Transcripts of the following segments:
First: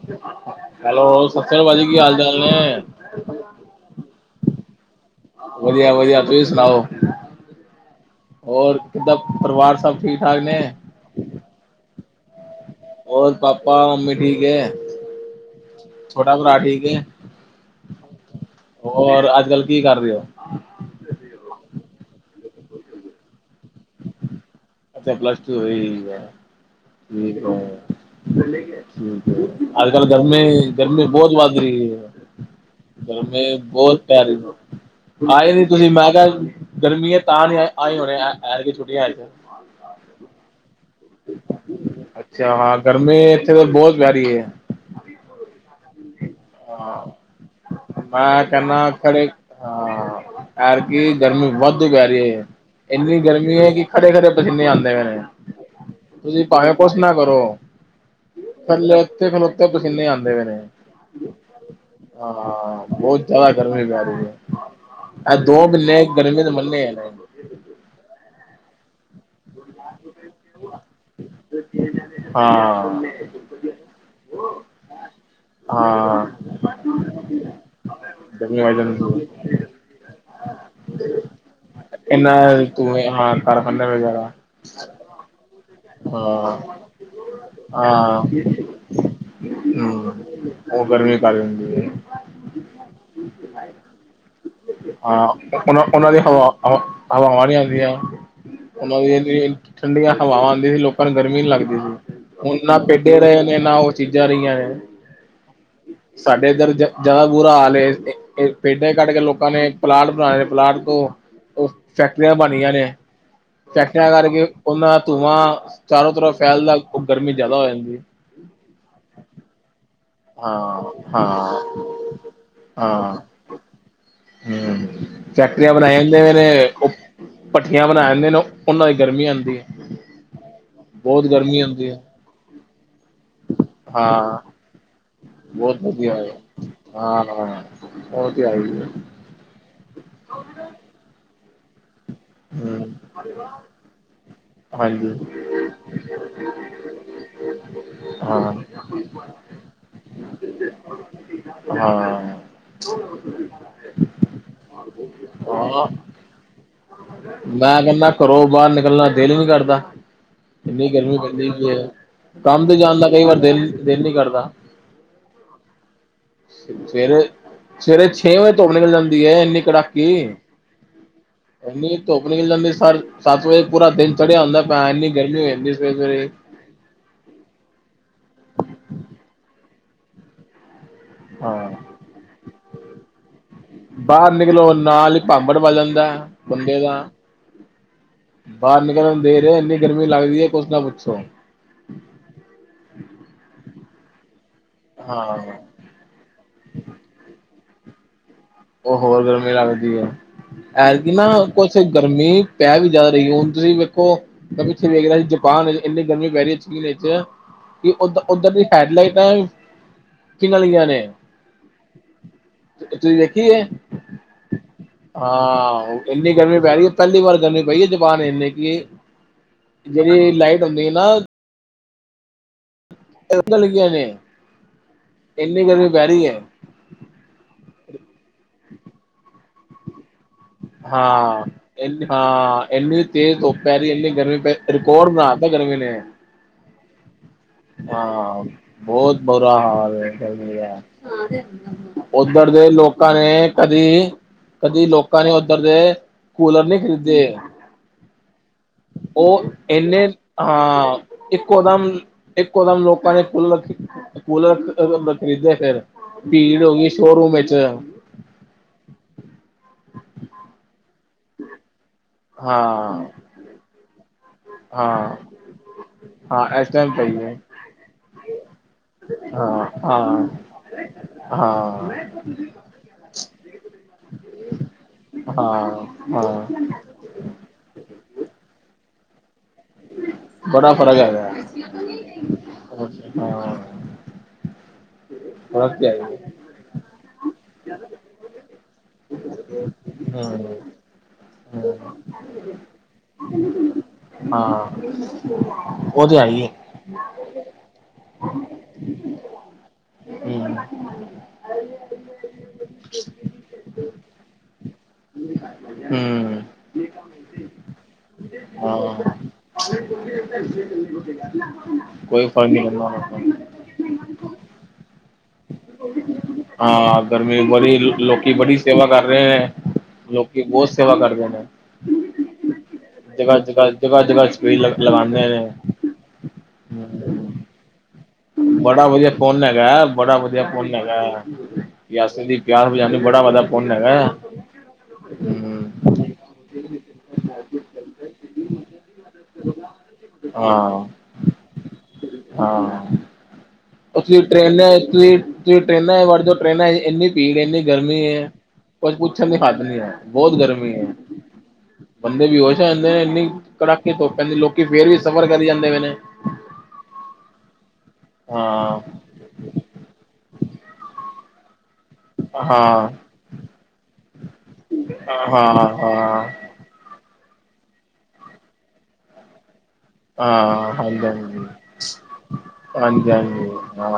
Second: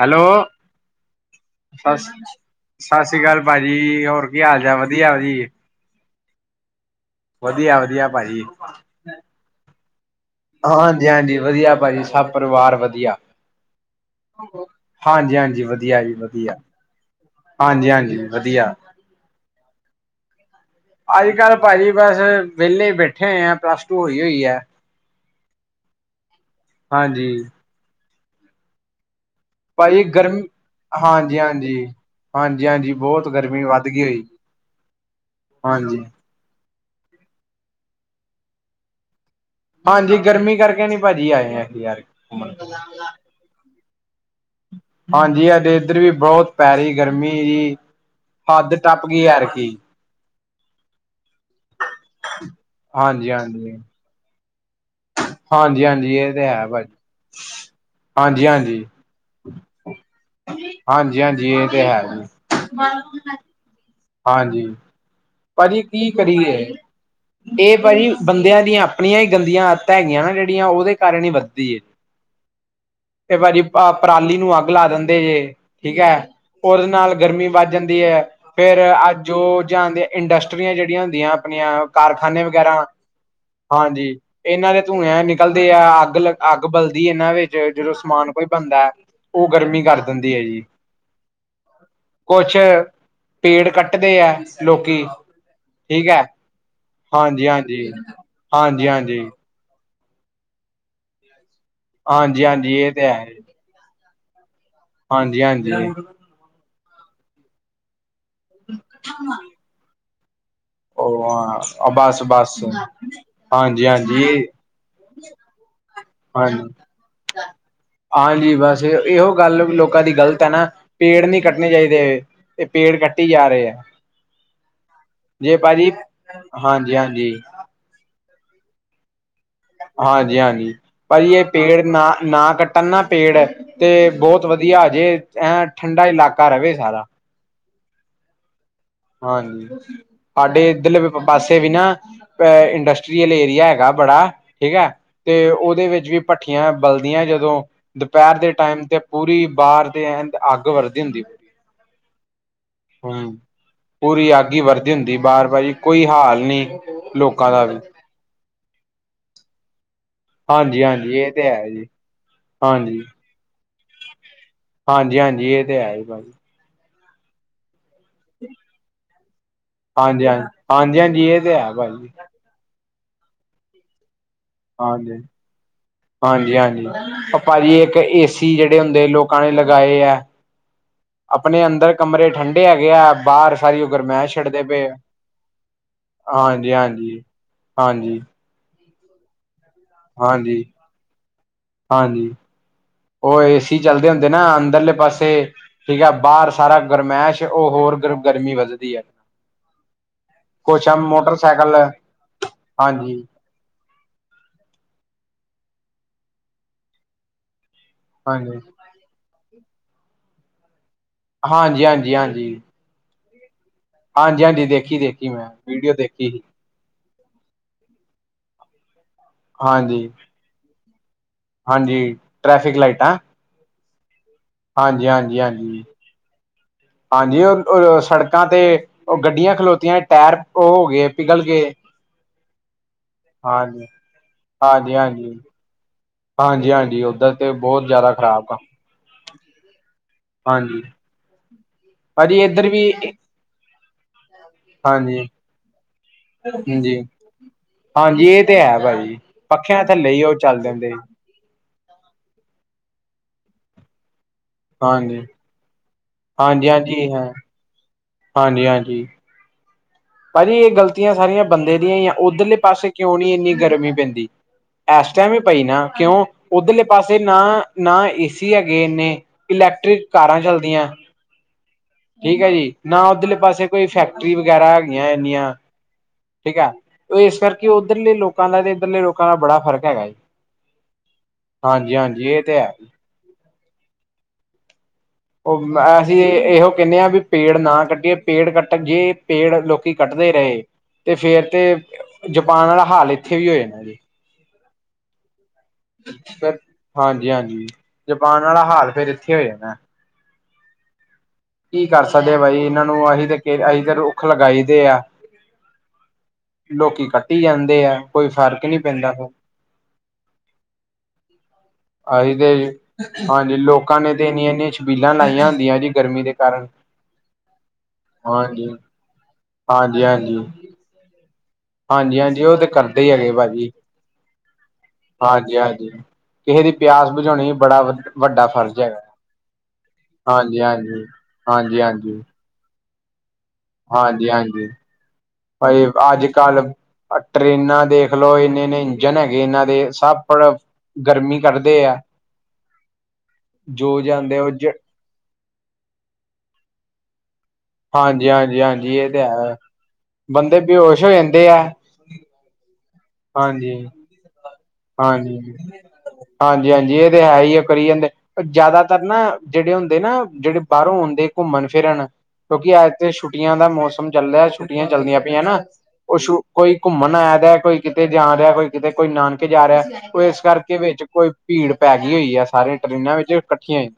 Hello! Hello ਸਤਿ ਸ੍ਰੀ ਅਕਾਲ ਭਾਜੀ ਕੀ ਹਾਲ ਚਾਲ ਨੇ ਸਤਿ ਸ਼੍ਰੀ ਅਕਾਲ ਭਾਜੀ, ਹੋਰ ਕੀ ਹਾਲ-ਚਾਲ? ਵਧੀਆ ਜੀ। ਵਧੀਆ-ਵਧੀਆ, ਤੁਹੀ ਸੁਣਾਓ? ਵਧੀਆ ਵਧੀਆ ਭਾਜੀ ਹੋਰ, ਕਿੱਦਾਂ ਪਰਿਵਾਰ ਸਭ ਠੀਕ-ਠਾਕ ਨੇ? ਹਾਂਜੀ-ਹਾਂਜੀ, ਵਧੀਆ ਭਾਜੀ, ਸਭ ਪਰਿਵਾਰ। ਵਧੀਆ। ਹੋਰ ਪਾਪਾ ਮੰਮੀ ਠੀਕ ਹੈ ਹਾਂਜੀ-ਹਾਂਜੀ, ਵਧੀਆ ਜੀ, ਛੋਟਾ ਵਧੀਆ। ਭਰਾ ਠੀਕ ਹੈ ਹਾਂਜੀ-ਹਾਂਜੀ ਵਧੀਆ। ਹੋਰ, ਅੱਜ-ਕੱਲ ਕੀ, ਕਰ ਰਹੇ ਹੋ? ਅੱਜ-ਕੱਲ ਭਾਜੀ ਬਸ, ਵਿਹਲੇ ਬੈਠੇ ਹੋਏ ਆ, ਪਲੱਸ ਟੂ ਹੋਈ ਹੋਈ ਹੈ। ਅੱਛਾ, ਪਲੱਸ-ਟੂ, ਹੋਈ ਹੋਈਆ ਹਾਂਜੀ [unintelligible] ਤੋਂ। ਅੱਜ-ਕੱਲ ਗਰਮੀ, ਗਰਮੀ ਬਹੁਤ ਹਾਂਜੀ ਵੱਧ ਹਾਂਜੀ ਰਹੀ ਏ। ਹਾਂਜੀ ਹਾਂਜੀ ਬਹੁਤ ਗਮਮੀ ਗਰਮੀ ਵੱਧ ਬਹੁਤ ਗਈ ਪੈ ਹੋਈ ਰਹੀ। ਆਏ ਨੀ, ਤੁਸੀਂ ਹਾਂਜੀ ਮੈਂ ਕਿਆ ਗਰਮੀ ਏ, ਤਾਂ ਨਹੀਂ ਆ--ਆਏ ਹੋਣੇ ਐਦਕੀ ਛੋਟੀਆਂ'ਚ ਤੇ। ਹਾਂਜੀ, ਗਰਮੀ ਕਰਕੇ ਨੀ ਭਾਜੀ ਆਏ ਹੈਗੇ, ਯਾਰ ਘੁੰਮਣ। ਅੱਛਾ ਹਾਂ ਗਰਮੀ ਇੱਥੇ ਬਹੁਤ ਪੈ ਰਹੀ ਏ। ਹਾਂਜੀ, ਹਾਡੇ ਇੱਧਰ ਵੀ ਬਹੁਤ ਪੈ ਰਹੀ ਹਾਂ ਗਰਮੀ ਦੀ, ਹੱਦ ਟੱਪਗੀ ਐਰਕੀ। ਐਦਕੀ ਗਰਮੀ ਵਾੱਧੁ ਪੈ ਰਹੀ ਹੈ, ਇੰਨੀ ਹਾਂਜੀ ਗਰਮੀ ਹੈ ਹਾਂਜੀ ਕਿ ਖੜੇ-ਖੜੇ ਪਸੀਨੇ ਆਂਦੇ ਪਏ ਨੇ, ਹਾਂਜੀ ਹਾਂਜੀ ਇਹ ਤੁਸੀਂ ਤੇ ਹੈ ਭਾਵੇਂ ਕੁਛ ਭਾਜੀ ਨਾ ਕਰੋ ਹਾਂਜੀ ਹਾਂਜੀ ਥੱਲੇ-ਉੱਤੇ ਖਲੋਤੇ ਪਸੀਨੇ ਆਂਦੇ ਪਏ ਨੇ। ਹਾਂਜੀ-ਹਾਂਜੀ ਇਹ ਤੇ, ਹੈ। ਹਾਂ ਬਹੁਤ ਜ਼ਿਆਦਾ ਗਰਮੀ ਪੈ ਰਹੀ। ਹੈ। ਹਾਂਜੀ। ਇਹ ਦੋ ਭਾਜੀ, ਮਹੀਨੇ ਕੀ ਗਰਮੀ ਦੇ ਕਰੀਏ? ਮੰਨੇ ਆ ਇਹ ਭਾਜੀ ਬੰਦਿਆਂ ਦੀਆਂ ਆਪਣੀਆਂ ਹੀ ਗੰਦੀਆਂ ਆਦਤਾਂ ਹੈਗੀਆਂ ਨਾ ਜਿਹੜੀਆਂ ਉਹਦੇ ਕਾਰਨ ਹੀ, ਵਧਦੀ ਏ। ਹਾਂ ਤੇ ਭਾਜੀ, ਪਰਾਲੀ ਨੂੰ ਅੱਗ ਲਾ ਦਿੰਦੇ ਜੇ‌। ਠੀਕ ਹਾਂ ਹੈ, ਉਹਦੇ ਨਾਲ ਗਰਮੀ ਵੱਧ ਜਾਂਦੀ ਐ, ਗਰਮੀ ਵੱਧ ਫਿਰ ਅੱਜ ਜਾਂਦੀ ਹੈ। ਜੋ ਜਹਾਨ ਦੀਆਂ ਇੰਡਸਟਰੀਆਂ ਜਿਹੜੀਆਂ ਹੁੰਦੀਆਂ ਆਪਨੀਆਂ ਇਨਾ ਕਾਰਖਾਨੇ ਵਗੈਰਾ ਧੂੰਏ ਹਾਂ ਕਾਰਖਾਨੇ ਹਾਂਜੀ, ਵਗੈਰਾ ਇਹਨਾਂ ਦੇ ਧੂੰਏ ਨਕਲਦੇ ਆ, ਅੱਗ ਹਾਂ ਅੱਗ ਬਲਦੀ ਏ, ਇਹਨਾਂ ਵਿੱਚ ਜਦੋਂ ਹਾਂ ਸਮਾਨ ਕੋਈ ਹਮ ਬਣਦਾ ਉਹ ਗਰਮੀ ਕਰ ਦਿੰਦੀ ਹੈ ਜੀ। ਉਹ ਗਰਮੀ ਕਰ ਦਿੰਦੀ ਹੈ। ਕੁਛ ਪੇੜ ਕੱਟਦੇ ਆ, ਲੋਕ ਹਾਂ, ਉਹ, ਉਹਨਾਂ ਦੀ ਹਵਾ ਹਵਾਵਾਂ ਹਾਂਜੀ ਨੀ ਆਉਂਦੀਆਂ ਹਾਂਜੀ ਹਾਂਜੀ ਉਹਨਾਂ ਹਾਂਜੀ ਦੀ ਠੰਡੀਆਂ ਹਵਾਵਾਂ ਆਂਦੀ ਸੀ ਲੋਕਾਂ ਨੂੰ ਗਰਮੀ ਨੀ ਲੱਗਦੀ ਸੀ, ਹਾਂਜੀ ਹੁਣ ਹਾਂਜੀ ਨਾ ਇਹ ਤੇ ਪੇਡੇ ਰਹੇ ਨਾ ਉਹ ਚੀਜ਼ਾਂ ਰਹੀਆਂ ਨੇ। ਹਾਂਜੀ-ਹਾਂਜੀ। ਸਾਡੇ ਇੱਧਰ ਜ ਜ਼ਿਆਦਾ ਬੁਰਾ ਹਾਲ ਏ, ਪੇਡੇ ਕੱਟਕੇ ਲੋਕਾਂ ਨੇ ਪਲਾਟ ਬਣਾਲੇ ਨੇ, ਪਲਾਟ ਉਹ-ਉਹ ਉਹ ਬਸ ਫੈਕਟਰੀਆਂ ਬਸ ਬਣਗੀਆਂ ਨ, ਹਾਂਜੀ ਫੈਕਟਰੀਆਂ ਹਾਂਜੀ ਕਰਕੇ ਉਹਨਾਂ ਧੂੰਆਂ ਚਾਰੋਂ ਤਰਫ ਹਾਂਜੀ ਫੈਲਦਾ, ਉਹ ਗਰਮੀ ਜਿਆਦਾ ਹੋ ਜਾਂਦੀ। ਹਾਂਜੀ ਬਸ ਇਹੋ ਗੱਲ ਵੀ ਲੋਕ ਲੋਕਾਂ ਦੀ ਗ਼ਲਤ ਹੈ ਨਾ ਹਾਂ ਪੇੜ ਨੀ ਹਾਂ ਕੱਟਣੇ ਚਾਹੀਦੇ ਤੇ ਪੇੜ ਹਾਂ ਕੱਟੀ ਜਾ ਰਹੇ ਹੈ ਹੂੰ, ਜੇ ਫੈਕਟਰੀਆਂ ਭਾਜੀ ਬਣਾਈਆਂ ਜਾਂਦੀਆਂ ਨੇ ਨੇ ਉਹ ਹਾਂਜੀ ਹਾਂਜੀ ਭੱਠੀਆਂ ਬਣਾ ਜਾਂਦੇ ਨੇ ਉਹਨਾਂ ਦੀ ਗਰਮੀ ਆਉਂਦੀ ਹੈ ਹਾਂਜੀ ਹਾਂਜੀ ਭਾਜੀੀ ਇਹ ਪੇੜ ਆਂਦੀ ਐ। ਨਾ ਨਾ ਕੱਟਣ ਨਾ ਪੇੜ ਤੇ ਹਾਂ, ਬਹੁਤ ਵਧੀਆ ਵਧੀਆ ਜੇ, ਐਂ ਠੰਡਾ ਇਲਾਕਾ ਰਹੇ ਸਾਰਾ। ਹਾਂ, ਉਹ ਤੇ ਹੈਈ ਏ। ਹਾਂਜੀ ਸਾਡੇ ਇਧਰਲੇ ਪਾਸੇ ਵੀ ਨਾ ਹੂੰ, ਇੰਡਸਟਰੀਅਲ ਏਰੀਆ ਹੈਗਾ ਬੜਾ ਠੀਕ ਹੈ ਹਾਂਜੀ, ਤੇ ਉਹਦੇ ਵਿੱਚ ਵੀ ਭੱਠੀਆਂ ਬਲਦੀਆਂ ਜਦੋਂ ਦੁਪਹਿਰ ਹਾਂ, ਦੇ ਟਾਈਮ ਤੇ ਪੂਰੀ ਬਾਰ ਤੇ ਅੱਗ ਵੱਧਦੀ ਹੁੰਦੀ ਹਾਂ ਹਮ ਪੂਰੀ ਆਗੀ ਵਰਦੀ ਹੁੰਦੀ ਬਾਰ ਵਾਰੀ ਹਾਂ, ਕੋਈ ਹਾਲ ਨਹੀਂੀ ਮੈਂ ਕਹਿੰਦਾ ਘਰੋਂ ਬਾਹਰ ਨਿਕਲਣਾ ਦਿਲ ਨੀ ਕਰਦਾ ਹਾਂਜੀ ਇੰਨੀ ਗਰਮੀ ਹਾਂਜੀ ਇਹ ਤੇ ਪੈਂਦੀ ਹੈ ਜੀ ਕੰਮ ਤੇ ਜਾਣ ਹਾਂਜੀ ਦਾ ਕਈ ਵਾਰ ਦਿਲ ਦਿਲ ਨੀ ਕਰਦਾ ਹਾਂਜੀ ਹਾਂਜੀ ਇਹ ਤੇ ਹੈ ਹੀ ਭਾਜੀ ਸਵੇਰੇ ਸਵੇਰੇ ਛੇ ਵਜੇ ਧੁੱਪ ਨਿਕਲ ਜਾਂਦੀ ਹੈ ਇੰਨੀ ਕੜਾਕੀ ਹਾਂਜੀ ਹਾਂਜੀ ਹਾਂਜੀ ਹਾਂਜੀ ਇਹ ਤੇ ਹੈ ਇੰਨੀ ਭਾਜੀ ਧੁੱਪ ਨਿਕਲ ਜਾਂਦੀ ਸਰ ਸੱਤ ਵਜੇ ਪੂਰਾ ਦਿਨ ਚੜਿਆ ਹੁੰਦਾ ਪਿਆ ਇੰਨੀ ਹਾਂਜੀ ਗਰਮੀ ਹੋ ਜਾਂਦੀ ਵ ਸਵੇਰੇ ਹਾਂਜੀ ਹਾਂਜੀ ਭਾਜੀ ਇੱਕ ਏਸੀ ਜਿਹੜੇ ਹੁੰਦੇ ਲੋਕਾਂ ਨੇ ਲਗਾਏ ਹੈ ਆਪਣੇ ਹਾਂ ਅੰਦਰ ਕਮਰੇ ਠੰਡੇ ਹੈਗੇ ਆ ਬਾਹਰ ਸਾਰੀ ਉ ਗਰਮਹਿ ਬਾਹਰ ਛੱਡਦੇ ਨਿਕਲੋ ਪਏ ਨਾਲ ਹੀ ਭਾਂਬੜ ਵੱਜ ਜਾਂਦਾ ਹਾਂਜੀ ਬੰਦੇ ਦਾ ਹਾਂਜੀ ਹਾਂਜੀ ਬਾਹਰ ਨਿਕਲਣ ਨੂੰ ਦੇਰ ਹੈ ਇੰਨੀ ਗਰਮੀ ਲੱਗਦੀ ਹੈ ਹਾਂਜੀ ਕੁਛ ਨਾ ਪੁੱਛੋ ਹਾਂਜੀ ਉਹ ਏਸੀ ਚੱਲਦੇ ਹੁੰਦੇ ਨਾ ਅੰਦਰਲੇ ਪਾਸੇ ਹਾਂ ਠੀਕ ਹੈ ਬਾਹਰ ਸਾਰਾ ਗਰਮੈਸ਼ ਉਹ ਹੋਰ ਗਰ ਗਰਮੀ ਵਧ ਉਹ ਹੋਰ ਗਰਮੀ ਲੱਗਦੀ ਹੈ ਕੁਛ ਐਰ ਕਿ ਨਾ ਮੋਟਰਸਾਈਕਲ ਕੁਛ ਗਰਮੀ ਪੈ ਵੀ ਜ਼ਿਆਦਾ ਹਾਂਜੀ ਰਹੀ ਹੁਣ ਤੁਸੀਂ ਦੇੋ ਤਾਂ ਪਿੱਥੇ ਵੇਖ ਰਿਹਾ ਸੀ ਜਪਾਨ ਵਿੱਚ ਇੰਨੀ ਗਰਮੀ ਪੈ ਰਹੀ ਹੈ ਚੀਨ ਵਿੱਚ ਕਿ ਉ ਉੱਧਰ ਹਾਂਜੀ ਦੀ ਹੈਡਲਾਈਟਾਂ ਕਿਨੀਆਂ ਨੇ ਹਾਂਜੀ ਹਾਂਜੀ ਹਾਂਜੀ ਤੁਸੀਂ ਦੇਖੀ ਹੈ ਹਾਂਜੀ ਹਾਂਜੀ ਦੇਖੀ ਦੇਖੀ ਮੈਂ ਵੀਡੀਓ ਹਾਂ ਦੇਖੀ ਇੰਨੀ ਸੀ ਗਰਮੀ ਪੈ ਰਹੀ ਹੈ ਪਹਿਲੀ ਵਾਰ ਜਾਂਦੇ ਪਾਈਏ ਜਬਾਨ ਇੰਨੇ ਕਿ ਇਹ ਹਾਂਜੀ ਨਾ ਹਾਂਜੀ ਟ੍ਰੈਫਿਕ ਲਾਈਟਾਂ ਲੱਗ ਹਾਂਜੀ ਹਾਂਜੀ ਇੰਨੀ ਹਾਂਜੀ ਗਰਮੀ ਪੈ ਰਹੀ ਹੈ ਹਾਂਜੀ ਉਹ ਸੜਕਾਂ ਤੇ ਉਹ ਗੱਡੀਆਂ ਖਲੋਤੀਆਂ ਟਾਇਰ ਉਹ ਹੋ ਗਏ ਪਿਘਲ ਹਾਂ ਗਏ ਨੀ ਹਾਂ ਇੰਨੀ ਤੇਜ਼ ਧੁੱਪ ਪੈ ਹਾਂਜੀ ਰਹੀ ਇਨੀ ਗਰਮੀ ਪੈ ਹਾਂਜੀ ਰਿਕਾਰਡ ਬਣਾ ਹਾਂਜੀ ਤਾ ਗਰਮੀ ਨੇ ਹਾਂਜੀ ਹਾਂਜੀ ਉੱਧਰ ਤੇ ਬਹੁਤ ਜ਼ਿਆਦਾ ਹਾਂ ਖ਼ਰਾਬ ਆ ਬਹੁਤ ਬੁਰਾ ਹਾਲ ਹਾਂਜੀ ਭਾਜੀ ਉੱਧਰ ਦੇ ਇੱਧਰ ਵੀ ਲੋਕਾਂ ਨੇ ਕਦੀ ਕਦੀ ਹਾਂਜੀ ਲੋਕਾਂ ਨੇ ਉੱਧਰ ਦੇ ਕੂਲਰ ਨਹੀਂੀ ਹਾਂਜੀ ਖਰੀਦੇ ਹਾਂਜੀ ਇਹ ਤੇ ਹੈ ਭਾਜੀੀ ਉਹ ਪੱਖਿਆਂ ਇੰਨੇ ਥੱਲੇ ਹੀ ਉਹ ਚੱਲ ਦਿੰਦੇ ਹਾਂ ਇੱਕੋ ਦਮ ਇੱਕੋ ਦਮ ਲੋਕਾਂ ਨੇ ਕੂਲਰ ਕੂਲਰ ਹਾਂਜੀ ਖਰੀਦੇ ਫਿਰ ਭੀੜ ਹਾਂਜੀ ਹੋ ਗਈ ਹਾਂਜੀ ਹੈ ਸ਼ੋਰੂਮ ਹੈਥ ਹਾਂਜੀ ਹਾਂਜੀ ਭਾਜੀ ਇਹ ਗਲਤੀਆਂ ਸਾਰੀਆਂ ਬੰਦੇ ਦੀਆਂ ਹੀ ਆ ਉੱਧਰਲੇ ਪਾਸੇ ਹਾਂ ਕਿਉਂ ਨਹੀਂ ਇੰਨੀ ਗਰਮੀ ਪੈਂਦੀ। ਇਸ ਹਾਂ ਟਾਈਮ ਹੀ ਪਈ ਨਾ ਕਿਉਂ ਹਾਂ ਇਸ ਉੱਧਰਲੇ ਟਾਈਮ ਪਈ ਪਾਸੇ ਹੈ ਨਾ ਨਾ ਏ ਸੀ ਹੈਗੇ ਇੰਨੇ ਹਾਂ ਇਲੈਕਟ੍ਰਿਕ ਹਾਂ ਕਾਰਾਂ ਚੱਲਦੀਆਂ ਹਾਂ ਠੀਕ ਹੈ ਜੀ ਨਾ ਉੱਧਲੇ ਪਾਸੇ ਕੋਈ ਫੈਕਟਰੀ ਵਗੈਰਾ ਹੈਗੀਆਂ ਇੰਨੀਆਂ ਹਾਂ ਹਾਂ ਠੀਕ ਆ ਇਸ ਕਰਕੇ ਉੱਧਰਲੇ ਲੋਕਾਂ ਦਾ ਤੇ ਇੱਧਰਲੇ ਲੋਕਾਂ ਦਾ ਬੜਾ ਫ਼ਰਕ ਹੈਗਾ ਬੜਾ ਫ਼ਰਕ ਹੈਗਾ ਹਾਂਜੀ- ਹਾਂਜੀ ਇਹ ਤੇ ਹੈ। ਹਾਂ ਉਹ ਫ਼ਰਕ ਤੇ ਹੈ ਅਸੀਂ ਹੀ ਇਹੋ ਕਹਿੰਦੇ ਹਾਂ ਵੀ ਪੇੜ ਨਾ ਕੱਟੀਏ, ਪੇੜ ਕੱਟ ਜੇ ਪੇੜ ਲੋਕੀ ਕੱਟਦੇ ਹੈ ਰਹੇ, ਤੇ ਫੇਰ ਤੇ ਹੂੰ ਜਪਾਨ ਵਾਲਾ ਹਾਲ ਇੱਥੇ ਵੀ ਹੋ ਜਾਣਾ ਜੀ ਹਾਂ, ਉਹ ਤੇ ਆਈ ਆ ਫਿਰ ਹਾਂਜੀ- ਹਾਂਜੀ ਜਪਾਨ ਵਾਲਾ ਹਾਲ ਫਿਰ ਇੱਥੇ ਹੋ ਜਾਣਾ ਹਮ ਕੀ ਕਰ ਸਕਦੇ ਬਾਈ ਇਹਨਾਂ ਨੂੰ ਅਸੀਂ ਤਾਂ ਅਸੀਂ ਤਾਂ ਰੁੱਖ ਲਗਾਈ ਦੇ ਆ ਹੂੰ ਲੋਕੀ ਕੱਟੀ ਹੀ ਜਾਂਦੇ ਆ ਕੋਈ ਫਰਕ ਨਹੀਂ ਪੈਂਦਾ ਫ ਹ ਕੋ [unintelligible] ਅਸੀ ਤੇ, ਕਰਨਾ ਹਾਂ ਹਾਂਜੀ ਲੋਕਾਂ ਨੇ ਤੇ ਇੰਨੀਆਂ- ਇੰਨੀਆਂ ਛਬੀਲਾਂ ਲਾਈਆਂ ਹੁੰਦੀਆਂ ਜੀ ਗਰਮੀ ਦੇ ਕਾਰਨ ਹਾਂ ਗਰਮੀ ਬੜੀ ਲੋਕੀ ਬੜੀ ਹਾਂਜੀ ਸੇਵਾ ਕਰ ਰਹੇ ਹੈ, ਹਾਂਜੀ ਲੋਕੀ ਹਾਂਜੀ ਬਹੁਤ ਸੇਵਾ ਕਰਦੇ ਨੇ ਹਾਂਜੀ- ਹਾਂਜੀ ਉਹ ਤੇ ਕਰਦੇ ਹੀ ਹੈਗੇ ਜਗ੍ਹਾ ਜਗ੍ਹਾ ਭਾਜੀ, ਜਗ੍ਹਾ ਜਗ੍ਹਾ ਸਪੀਡ ਲਗਾਉਂਦੇ ਨੇ ਹਾਂਜੀ- ਹਾਂਜੀ। ਕਿਸੇ ਦੀ ਪਿਆਸ ਬੁਝਾਉਣੀ ਬੜਾ ਵਧੀਆ ਬੜਾ ਵਧੀਆ ਪੁੰਨ ਹੈਗਾ, ਬੜਾ ਵਧੀਆ ਹਾਂਜੀ ਪੁੰਨ ਹਾਂਜੀ ਹੈਗਾ, ਹਾਂਜੀ ਹਾਂਜੀ ਪਿਆਸੇ ਦੀ ਪਿਆਸ ਬੁਝਾਉਣੀ ਬੜਾ ਵਧੀਆ ਹਾਂਜੀ- ਹਾਂਜੀ। ਭਾਈ, ਅੱਜ -ਕੱਲ੍ਹ ਟਰੇਨਾਂ ਦੇਖਲਓ ਇੰਨੇ- ਇੰਨੇ ਇੰਜਨ ਹੈਗੇ ਇਹਨਾਂ ਦੇ ਸ ਆਪੜ ਹਾਂ ਗਰਮੀ ਕਰਦੇ ਆ ਹਾਂ, ਜੋ ਤੁਸੀਂ ਜਾਂਦੇ ਉਹ ਜ ਟਰੇਨਾਂ ਤੁਸੀਂ ਤੁਸੀਂ ਟੇਨਾਂ ਚ ਵੜ ਜਾੳ ਟ੍ਰੇਨਾਂ ਚ ਇੰਨੀ ਭੀੜ ਇੰਨੀ ਗਰਮੀ ਹਾਂਜੀ ਹੈ, ਹਾਂਜੀ ਕੁਝ ਹਾਂਜੀ ਇਹ ਤੇ ਪੁੱਛਣ ਨੀ ਹਦ ਨੀ ਹੈ, ਬਹੁਤ ਬੰਦੇ ਗਰਮੀ ਹੈ ਬੇਹੋਸ਼ ਹੋ ਜਾਂਦੇ ਆ ਬੰਦੇ ਵੀ ਬੇਹੋਸ਼ ਆ ਜਾਂਦੇ ਨੇ ਇੰਨੀ ਹਾਂਜੀ ਕੜਾਕੇ ਧੁੱਪ ਪੈਂਦੀ, ਲੋਕੀ ਫੇਰ ਵੀ ਸਫ਼ਰ ਕਰੀ ਜਾਂਦੇ ਪਏ ਨੇ ਹਾਂਜੀ- ਹਾਂਜੀ ਇਹ ਤੇ ਹੈ ਹੀ ਕਰੀ ਜਾਂਦੇ, ਹਾਂ ਜ਼ਿਆਦਾ ਕਰਨਾ ਜਿਹੜੇ ਹੁੰਦੇ ਨਾ, ਜਿਹੜੇ ਬਾਹਰੋਂ ਆਂਉਦੇ ਘੁੰਮਣ ਫਿਰਨ, ਕਿਉਂਕਿ ਹਾਂ ਅੱਜ ਤੇ ਛੁੱਟੀਆਂ ਦਾ ਮੌਸਮ ਚੱਲਦਾਹਾ ਛੁੱਟੀਆਂ ਚੱਲਦੀਆਂ ਹਾਂ ਪਈਆਂ ਨਾ ਹਾਂ ਹਾਂ ਉਹਛੂ ਕੋਈ ਘੁੰਮਣ ਆ ਰਿਹਾ, ਕੋਈ ਕਿਤੇ ਜਾ ਰਿਹਾ, ਕੋਈ ਕਿਤੇ ਕੋਈ ਨਾਨਕੇ ਜਾ ਰਿਹਾ ਉਹ ਇਸ ਕਰਕੇ ਹਾਂਜੀ ਵਿੱਚ ਕੋਈ ਹਾਂਜੀ ਭੀੜ ਪੈ ਗਈ ਹੋਈ ਆ ਸਾਰੀਆਂ ਹਾਂਜੀ ਟਰੇਨਾਂ ਵਿੱਚ ਹਾਂਜੀ ਇਕੱਠੀਆਂ ਹਾਂ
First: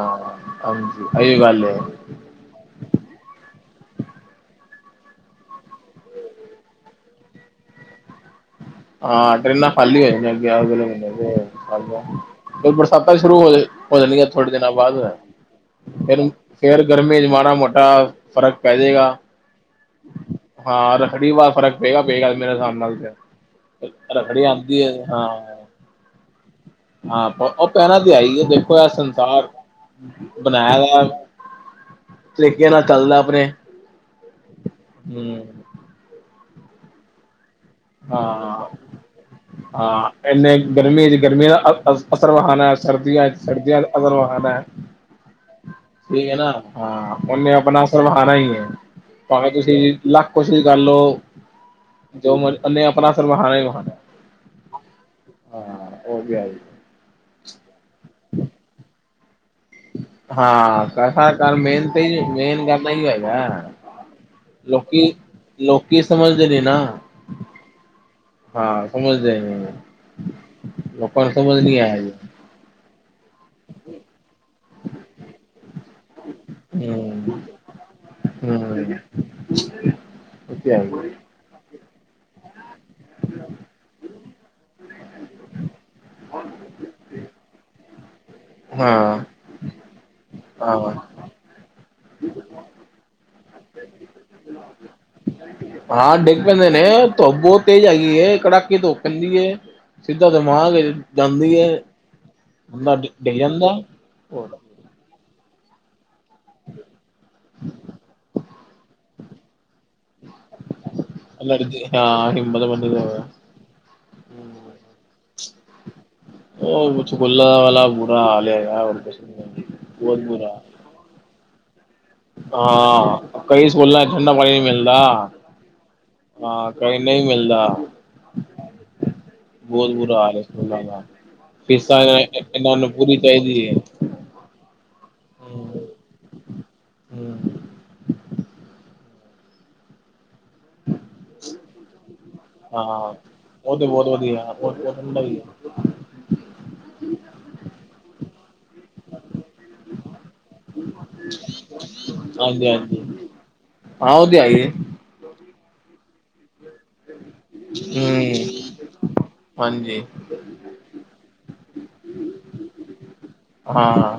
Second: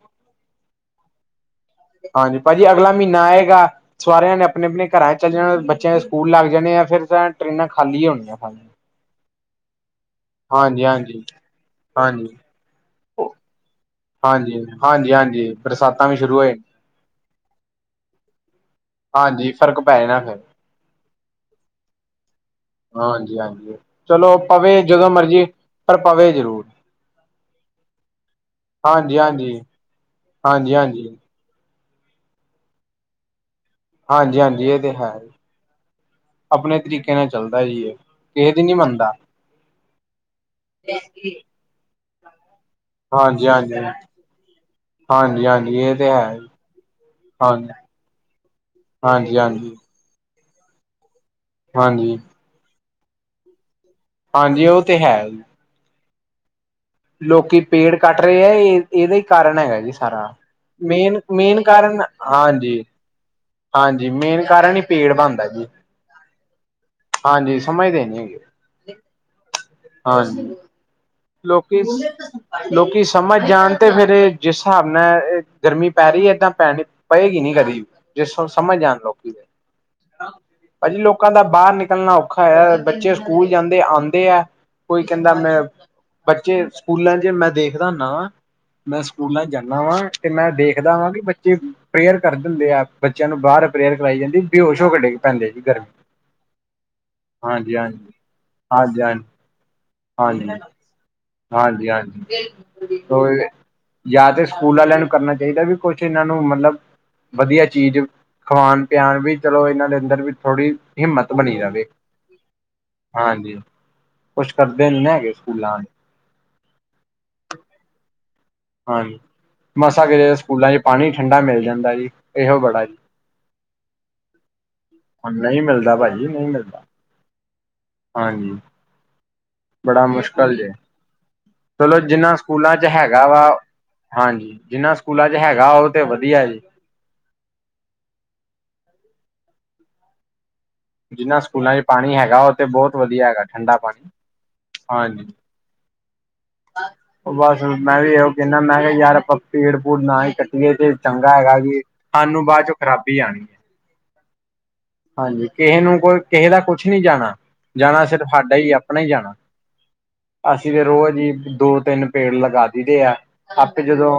ਹਾਂਜੀ, ਇਹੀ ਗੱਲ ਹੈ ਹਾਂਜੀ ਭਾਜੀ, ਅਗਲਾ ਮਹੀਨਾ ਆਏਗਾ ਸਵਾਰੀਆਂ ਨੇ ਆਪਣੇ- ਆਪਣੇ ਘਰਾਂ ਚ ਚੱਲ ਜਾਣਾ, ਬੱਚਿਆਂ ਦੇ ਸਕੂਲ ਲੱਗ ਜਾਣੇ ਆ, ਫਿਰ ਤਾਂ ਟਰੇਨਾਂ ਖਾਲੀ ਹੋਣੀਆਂ ਹਾਂ ਟ੍ਰਰੇਨਾਂ ਖਾਲੀ ਹੋ ਜਾਦੀਆਂ ਨੇ, ਹਾਂਜੀ, ਹਾਂਜੀ, ਫਿਰ ਬਰਸਾਤਾ ਸ਼ੁਰੂ ਹੋ ਜਾਏ ਹੋ ਜਾਣਗੇ ਥੋੜੇ ਹਾਂਜੀ, ਦਿਨਾਂ ਹਾਂਜੀ ਬਾਅਦ, ਹਾਂਜੀ ਬਰਸਾਤਾਂ ਵੀ ਸ਼ੁਰੂ ਹੋ ਫੇਰ ਗਰਮੀ ਚ ਮਾੜਾ ਮੋਟਾ। ਫ਼ਰਕ ਪੈ ਜਾਏਗਾ, ਹਾਂਜੀ ਫ਼ਰਕ ਪੈ ਜਾਣਾ ਫਿਰ ਹਾਂ ਰੱਖੜੀ ਵਾਰ ਫ਼ਰਕ ਪਏਗਾ, ਪਏਗਾ ਮੇਰੇ ਹਿਸਾਬ ਨਾਲ ਤੇ। ਹਾਂਜੀ, ਚਲੋ ਰੱਖੜੀ ਪਵੇ ਆਉਂਦੀ ਹੈ ਜਦੋਂ ਹਾਂ ਮਰਜੀ, ਪਰ ਪਵੇ ਜ਼ਰੂਰ। ਹਾਂ ਉਹ ਪਹਿਣਾ ਤੇ ਹੈ ਏ ਆ ਦੇਖੋ ਯ ਹਾਂਜੀ ਸੰਸਾਰ ਹਾਂਜੀ ਹਾਂਜੀ ਬਣਾਇ ਦਾ। ਹਾਂਜੀ ਸਲੀਕੇ ਨਾਲ ਚੱਲਦਾ ਆਪਣੇ। ਹਾਂਜੀ- ਹਾਂਜੀ ਇਹ ਤੇ ਹੈ, ਹੂੰ ਆਪਣੇ ਤਰੀਕੇ ਨਾਲ ਚੱਲਦਾ ਜੀ ਇਹ। ਕਿਸਦੀ ਹਾਂ ਨੀ ਮੰਨਦਾ। ਹਾਂ ਇਹਨੇ ਗਰਮੀ ਚ ਗਰਮੀ ਦਾ ਅਸਰ ਵਿਖਾਉਣਾ ਹੈ, ਸਰਦੀਆਂ ਚ ਹਾਂਜੀ ਹਾਂਜੀ ਸਰਦੀਆਂ ਦਾ ਅਸਰ ਵਿਖਾਉਣਾ ਹੈ। ਹਾਂਜੀ ਹਾਂਜੀ ਇਹ ਤੇ ਠੀਕ ਹੈ ਜੀ। ਨਾ, ਹਾਂ ਉਹਨੇ ਹਾਂਜੀ ਆਪਣਾ। ਕਰਵਾਉਣਾ ਹੀ ਹੈ, ਹਾਂਜੀ ਭਾਵੇਂ ਹਾਂਜੀ ਤੁਸੀਂ ਲੱਖ ਕੋਸਿ਼ਸ਼ ਕਰ ਲਓ, ਹਾਂਜੀ ਜੋ ਮਰਜ਼ੀ। ਉਨੇ ਆਪਣਾ ਸਰ ਬਹਾਣਾ। ਹਾਂਜੀ ਉਹ ਤੇ ਹੈ ਜੀ ਹਾਂ ਓਹ ਤੇ ਹੈ ਹੀ ਲੋਕੀ ਪੇੜ ਕੱਟ ਰਹੇ ਹੈ। ਇਹ ਇਹਦਾ ਹੀ ਕਾਰਨ ਹੈਗਾ। ਸਾਰਾ, ਹਾਂ ਮੇਨ- ਮੇਨ ਕਾਰਨ, ਹਾਂਜੀ। ਹੀਗਾ, ਹਾਂਜੀ ਮੇਨ ਕਾਰਨ ਹੀ ਪੇੜ ਬਣਦਾ ਜੀ, ਲੋਕੀ ਸਮਝਦੇ ਨੇ ਨਾ ਹਾਂਜੀ ਸਮਝਦੇ ਨੀ ਹੈਗੇ। ਹਾਂ ਸਮਝਦੇ ਨੀ ਔ ਹਾਂਜੀ ਲੌਗ। ਲੋਕਾਂ ਨੂੰ ਸਮਝ ਨੀ ਲੋਕੀ ਐ ਅਜੇ। ਲੋਕੀ ਸਮਝ ਜਾਣ ਤੇ ਫੇਰ ਏ ਜਿਸ ਸਾਬ ਨਾਲ ਏ ਗਰਮੀ ਪੈ ਰੀ ਏ ਏਦਾਂ। ਪੈਣੀ, ਹੂੰ ਪਏਗੀ ਨੀ ਕਦੀ, ਜਿਸ ਸਬ ਸਮਝ ਜਾਣ ਲੋਕੀ ਤੇ ਔ ਤੇ ਹੈ ਈ। ਅਹੀ ਲੋਕਾਂ ਦਾ ਬਾਹਰ ਨਿਕਲਣਾ ਔਖਾ ਹੋਇਆ ਔਯਾ। ਬੱਚੇ ਸਕੂਲ ਜਾਂਦੇ ਆਂਉਦੇ ਆ, ਕੋਈ ਕੇਂਦਾ ਮੈਂ ਬੱਚੇ ਸਕੂਲਾਂ 'ਚ ਮੈਂ ਦੇਖਦਾ ਹੁੰਨਾ ਵਾਂ ਮੈਂ ਹਾਂ ਸਕੂਲਾਂ ਚ ਜਾਂਨਾ ਵਾਂ ਤੇ ਮੈਂ ਦੇਖਦਾ ਵਾਂ ਕਿ ਬੱਚੇ ਪ੍ਰੇਅਰ ਕਰਦੇ ਹੁੰਦੇ ਆ, ਬੱਚਿਆਂ ਨੂੰ ਬਾਹਰ ਪ੍ਰੇਅਰ ਕਰਵਾਈ ਜਾਂਦੀ। ਬੇਹੋਸ਼ ਹੋ ਕੇ ਡਿੱਗ ਪੈਂਦੇ ਜੀ ਗਰਮੀ ਹਾਂ ਡਿੱਗ ਪੈਂਦੇ ਨੇ ਧੱਪ ਬਹੁਤ ਹਾਂਜੀ ਤੇਜ਼ ਹਾਂਜੀ ਹੈਗੀ ਹੈ ਕੜਾਕੇ ਦੀ ਧੁੱਪ ਹਾਂਜੀ ਪੈਂਦੀ ਹੈ। ਸਿੱਧਾ ਤੇ ਹਾਂਜੀ ਮਾਂ ਗਏ, ਹਾਂਜੀ- ਹਾਂਜੀ, ਡਿੱਗ ਜਾਂਦਾ। ਜਾਂ ਤਾਂ ਸਕੂ ਸਕੂਲ ਆਲਿਆਂ ਨੂੰ ਕਰਨਾ ਚਾਈਦੈ ਵੀ ਕੁਛ ਇਨਾਂ ਨੂੰ ਮਤਲਬ ਵਧੀਆ ਚੀਜ਼ ਖਵਾਣ ਪਿਆਣ ਵੀ ਚਲੋ ਏਨਾਂ ਦੇ ਅੰਦਰ ਵੀ ਥੋੜ੍ਹੀ ਹਿੰਮਤ ਬਣੀ ਰਵੇ, ਐਲਰਜੀ ਹਾਂ ਹਿੰਮਤ ਬਣੀ ਹਾਂਜੀ। ਕੁਛ ਕਰਦੇ ਨੀ ਨਾ ਹੈਗੇ ਸਕੂਲਾਂ ਆ ਔ ਕੁਛ ਸਕੂਲਾਂ ਵਾਲਾ ਬੁਰਾ ਹਾਲ ਐ ਯਾਰ ਹਾਂਜੀ ਮਸਾਂ ਬੋਤ ਕਿਤੇ ਬੁਰਾ ਸਕੂਲਾਂ ਚ ਪਾਣੀ ਠੰਡਾ ਮਿਲ ਜਾਂਦੈ ਜੀ। ਇਹੋ ਬੜਾ ਜੀ ਹਾਂ, ਕਈ ਸਕੂਲਾਂ ਇੱਚ ਠੰਡਾ ਪਾਣੀ ਨਈ ਮਿਲਦਾ। ਹੁਣ ਨਹੀਂ ਮਿਲਦਾ ਭਾਜੀ ਨਹੀਂ ਹਾਂ। ਮਿਲਦਾ ਕਈ ਨਈ ਮਿਲਦਾ। ਹਾਂਜੀ। ਬਹੁਤ ਬੜਾ ਬੁਰਾ ਹਾਲ ਏ ਮੁਸ਼ਕਲ ਜੇ। ਸਕੂਲਾਂ ਦਾ। ਚਲੋ ਫੀਸਾਂ ਜਿੰਨਾ ਸਕੂਲਾਂ ਇਹਨਾਂ 'ਚ ਨੂੰ ਪੂਰੀ ਹੈਗਾ ਵਾ ਚਾਹੀਦੀ ਏ। ਹਾਂਜੀ, ਜਿੰਨਾਂ ਸਕੂਲਾਂ 'ਚ ਹੈਗਾ ਔ ਹੂੰ ਤੇ ਵਧੀਆ ਜੀ। ਹੂੰ। ਜਿੰਨਾ ਸਕੂਲਾਂ ਚ ਪਾਣੀ ਹੈਗਾ ਉਹ ਤੇ ਬਹੁਤ ਹਾਂ ਵਧੀਆ ਹੈਗਾ ਔ ਠੰਡਾ ਤੇ ਬੋਤ ਪਾਣੀ ਵਧੀਆ। ਔ ਤੇ ਠੰਡਾ ਹਾਂਜੀ ਈ ਏ। [unintelligible] ਔ ਬਸ ਮੈਂ ਵੀ ਐਇਓ ਕੈਨਾ ਮੈਂ ਕਿਆ ਯਾਰ ਆਪਾਂ ਪੇੜ-ਪੂੜ ਨਾ ਈ ਕੱਟੀਏ ਤੇ ਚੰਗਾ ਹੈਗਾ ਵੀ ਸਾਨੂੰ ਹਾਂਜੀ ਬਾਦ ਚੋਂ ਹਾਂਜੀ ਖਰਾਬੀ ਆਣੀ ਏ। ਹਾਂ ਔ ਤੇ ਐ ਈ ਏ। ਹਾਂਜੀ, ਕਿਹੇ ਨੂੰ ਕੋ ਕਿਹੇ ਦਾ ਕੁਛ ਨੀ ਜਾਣਾ, ਜਾਣਾ ਸਿਰਫ ਹਾਡਾ ਈ, ਹੂੰ ਆਪਣਾ ਈ ਜਾਣਾ। ਹਾਂਜੀ ਅਸੀ ਤੇ ਰੋਜ਼ ਈ ਦੋ-ਤਿੰਨ ਪੇੜ ਲਗਾ ਦੀਦੇ ਆ। ਆਪੇ ਹਾਂ ਜਦੋਂ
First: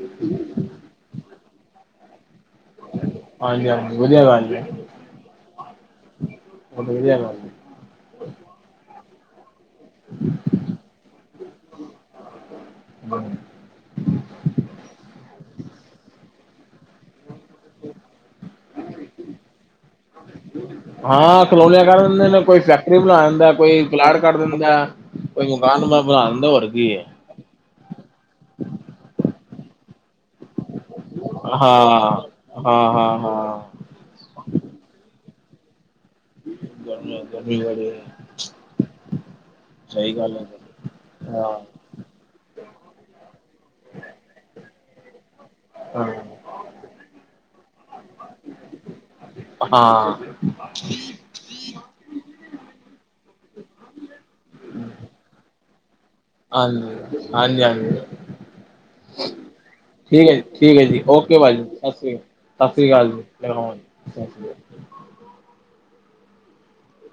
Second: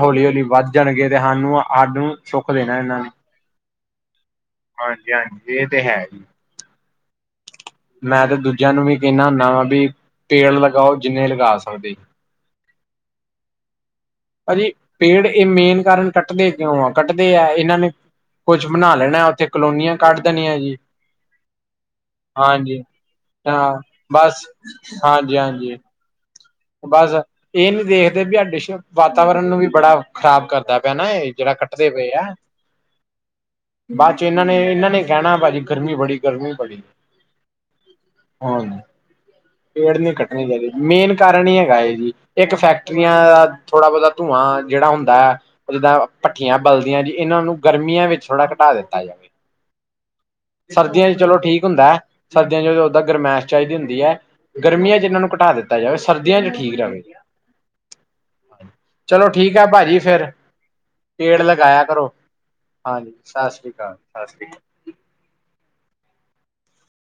ਹੌਲੀ-ਹੌਲੀ ਵੱਧ ਜਾਣਗੇ ਤੇ ਹਾਨੂੰ, ਆਨੂੰ ਸੁੱਖ ਦੇਣਾ ਏਨਾਂ ਨੇ ਈ। ਹਾਂਜੀ ਹਾਂਜੀ ਵਧੀਆ ਗੱਲ ਹਾਂਜੀ-ਹਾਂਜੀ ਏ ਤੇ ਹੈ ਈ। ਔ ਵਧਿਆ ਗੱਲ ਏ। ਮੈਂ ਤੇ ਦੂਜਿਆਂ ਨੂੰ ਵੀ ਕੇਂਨਾ ਹੁੰਨਾ ਵਾ ਬਈ ਤੇਲ ਲਗਾਔ ਜਿੰਨੇ ਲਗਾ ਸਕ ਦੇ। ਹੂੰ, ਪਾ ਜੀ ਪੇੜ ਏ ਮੇਨ ਕਾਰਨ ਕੱਟਦੇ ਕਿਉਂ ਆ, ਕੱਟਦੇ ਆ। ਏਨਾਂ ਨੇ ਕੁੱਛ ਬਣਾ ਲੈਣਾ ਉੱਥੇ ਕਲੋਨੀਆਂ ਕੱਢ ਦੇਣੀਆਂ ਜੀ ਹਾਂ ਕਲੋਨੀਆਂ ਕਟ ਦਿੰਦੇ ਨੇ। ਕੋਈ ਹਾਂਜੀ ਫੈਕਟਰੀ ਬਣਾ ਦਿੰਦੈ, ਕੋਈ ਪਲਾਟ ਕਟ ਦਿੰਦੈ। ਹਾਂਜੀ-ਹਾਂਜ ਮਕਾਨ ਮੈਂ ਬਣਾ ਲੈਂਦਾ ਹੋਰ। ਹੈ ਬਸ ਏ ਨੀ ਦੇਖਦੇ ਬੀ ਆਡੇ ਸ਼ੁੱਧ ਵਾਤਾਵਰਨ ਨੂੰ ਵੀ ਬੜਾ ਖ਼ਰਾਬ ਕਰਦਾ। ਨਾ ਏ ਜੜਾ ਹਾਂ ਕੱਟਦੇ ਪਏ ਆ। ਹਾਂ ਹਾਂ ਹਾਂ ਬਾਦ 'ਚੋ ਏਨਾਂ ਨੇ, ਏਨਾਂ ਨੇ ਈ ਕੈਣੈ ਪਾ ਜੀ ਗਰਮੀ ਬੜੀ ਗਰਮੀ ਬੜੀ। ਗਰਮੀ ਗਰਮੀ ਬੜੀ ਹੈ ਹੂੰ, ਪੇੜ ਨੀ ਸਹੀ ਗੱਲ ਕਟਨੇ ਚਾਈਦੇ। ਹੈ ਮੇਨ ਕਾਰਨ ਹਾਂ ਈ ਹੈਗਾ ਏ ਜੀ। ਇੱਕ ਫੈਕਟਰੀਆਂ ਦਾ ਥੋੜਾ ਬੋਤਾ ਧੂੰਆਂ ਜੇੜਾ ਹੁੰਦਾ ਐ ਜਿੱਦਾਂ ਹਾਂ ਭੱਠੀਆਂ ਬਲਦੀਆਂ ਜੀ ਏਨਾਂ ਨੂੰ ਗਰਮੀਆਂ ਵਿੱਚ ਥੋੜਾ ਘਟਾ ਦਿੱਤਾ ਜਾਵੇ ਹਾਂ। ਸਰਦੀਆਂ 'ਚ ਚਲੋ ਠੀਕ ਹੁੰਦਾ ਐ। ਸਰਦੀਆਂ ਇੱਚ ਔਦਾਂ ਗਰਮੈਸ਼ ਚਾਈਦੀ ਹੁੰਦੀ ਐ। ਗਰਮੀਆਂ ਇੱਚ ਏਨਾਂ ਨੂੰ ਘਟਾ ਦਿੱਤਾ ਜਾਵੇ। ਸਰਦੀਆਂ ਚ ਠੀਕ ਰਹੇ ਹਾਂਜੀ, ਹਾਂਜੀ-ਹਾਂਜੀ। ਚਲੋ ਠੀਕ ਹੈ ਭਾਜੀ ਠੀਕ ਫੇਰ ਐ ਜੀ, ਠੀਕ ਐ ਜੀ। ਔਕੇ ਪੇੜ ਪਾ ਜੀ। ਲਗਾਇਆ ਕਰੋ ਔਕੇ। ਸਸ ਸ੍ਰੀ ਕਾਲ ਹਾਂਜੀ ਸਤਿ ਸ੍ਰੀ ਅਕਾਲ ਸਤਿ ਸ੍ਰੀ ਅਕਾਲ ਜੀ।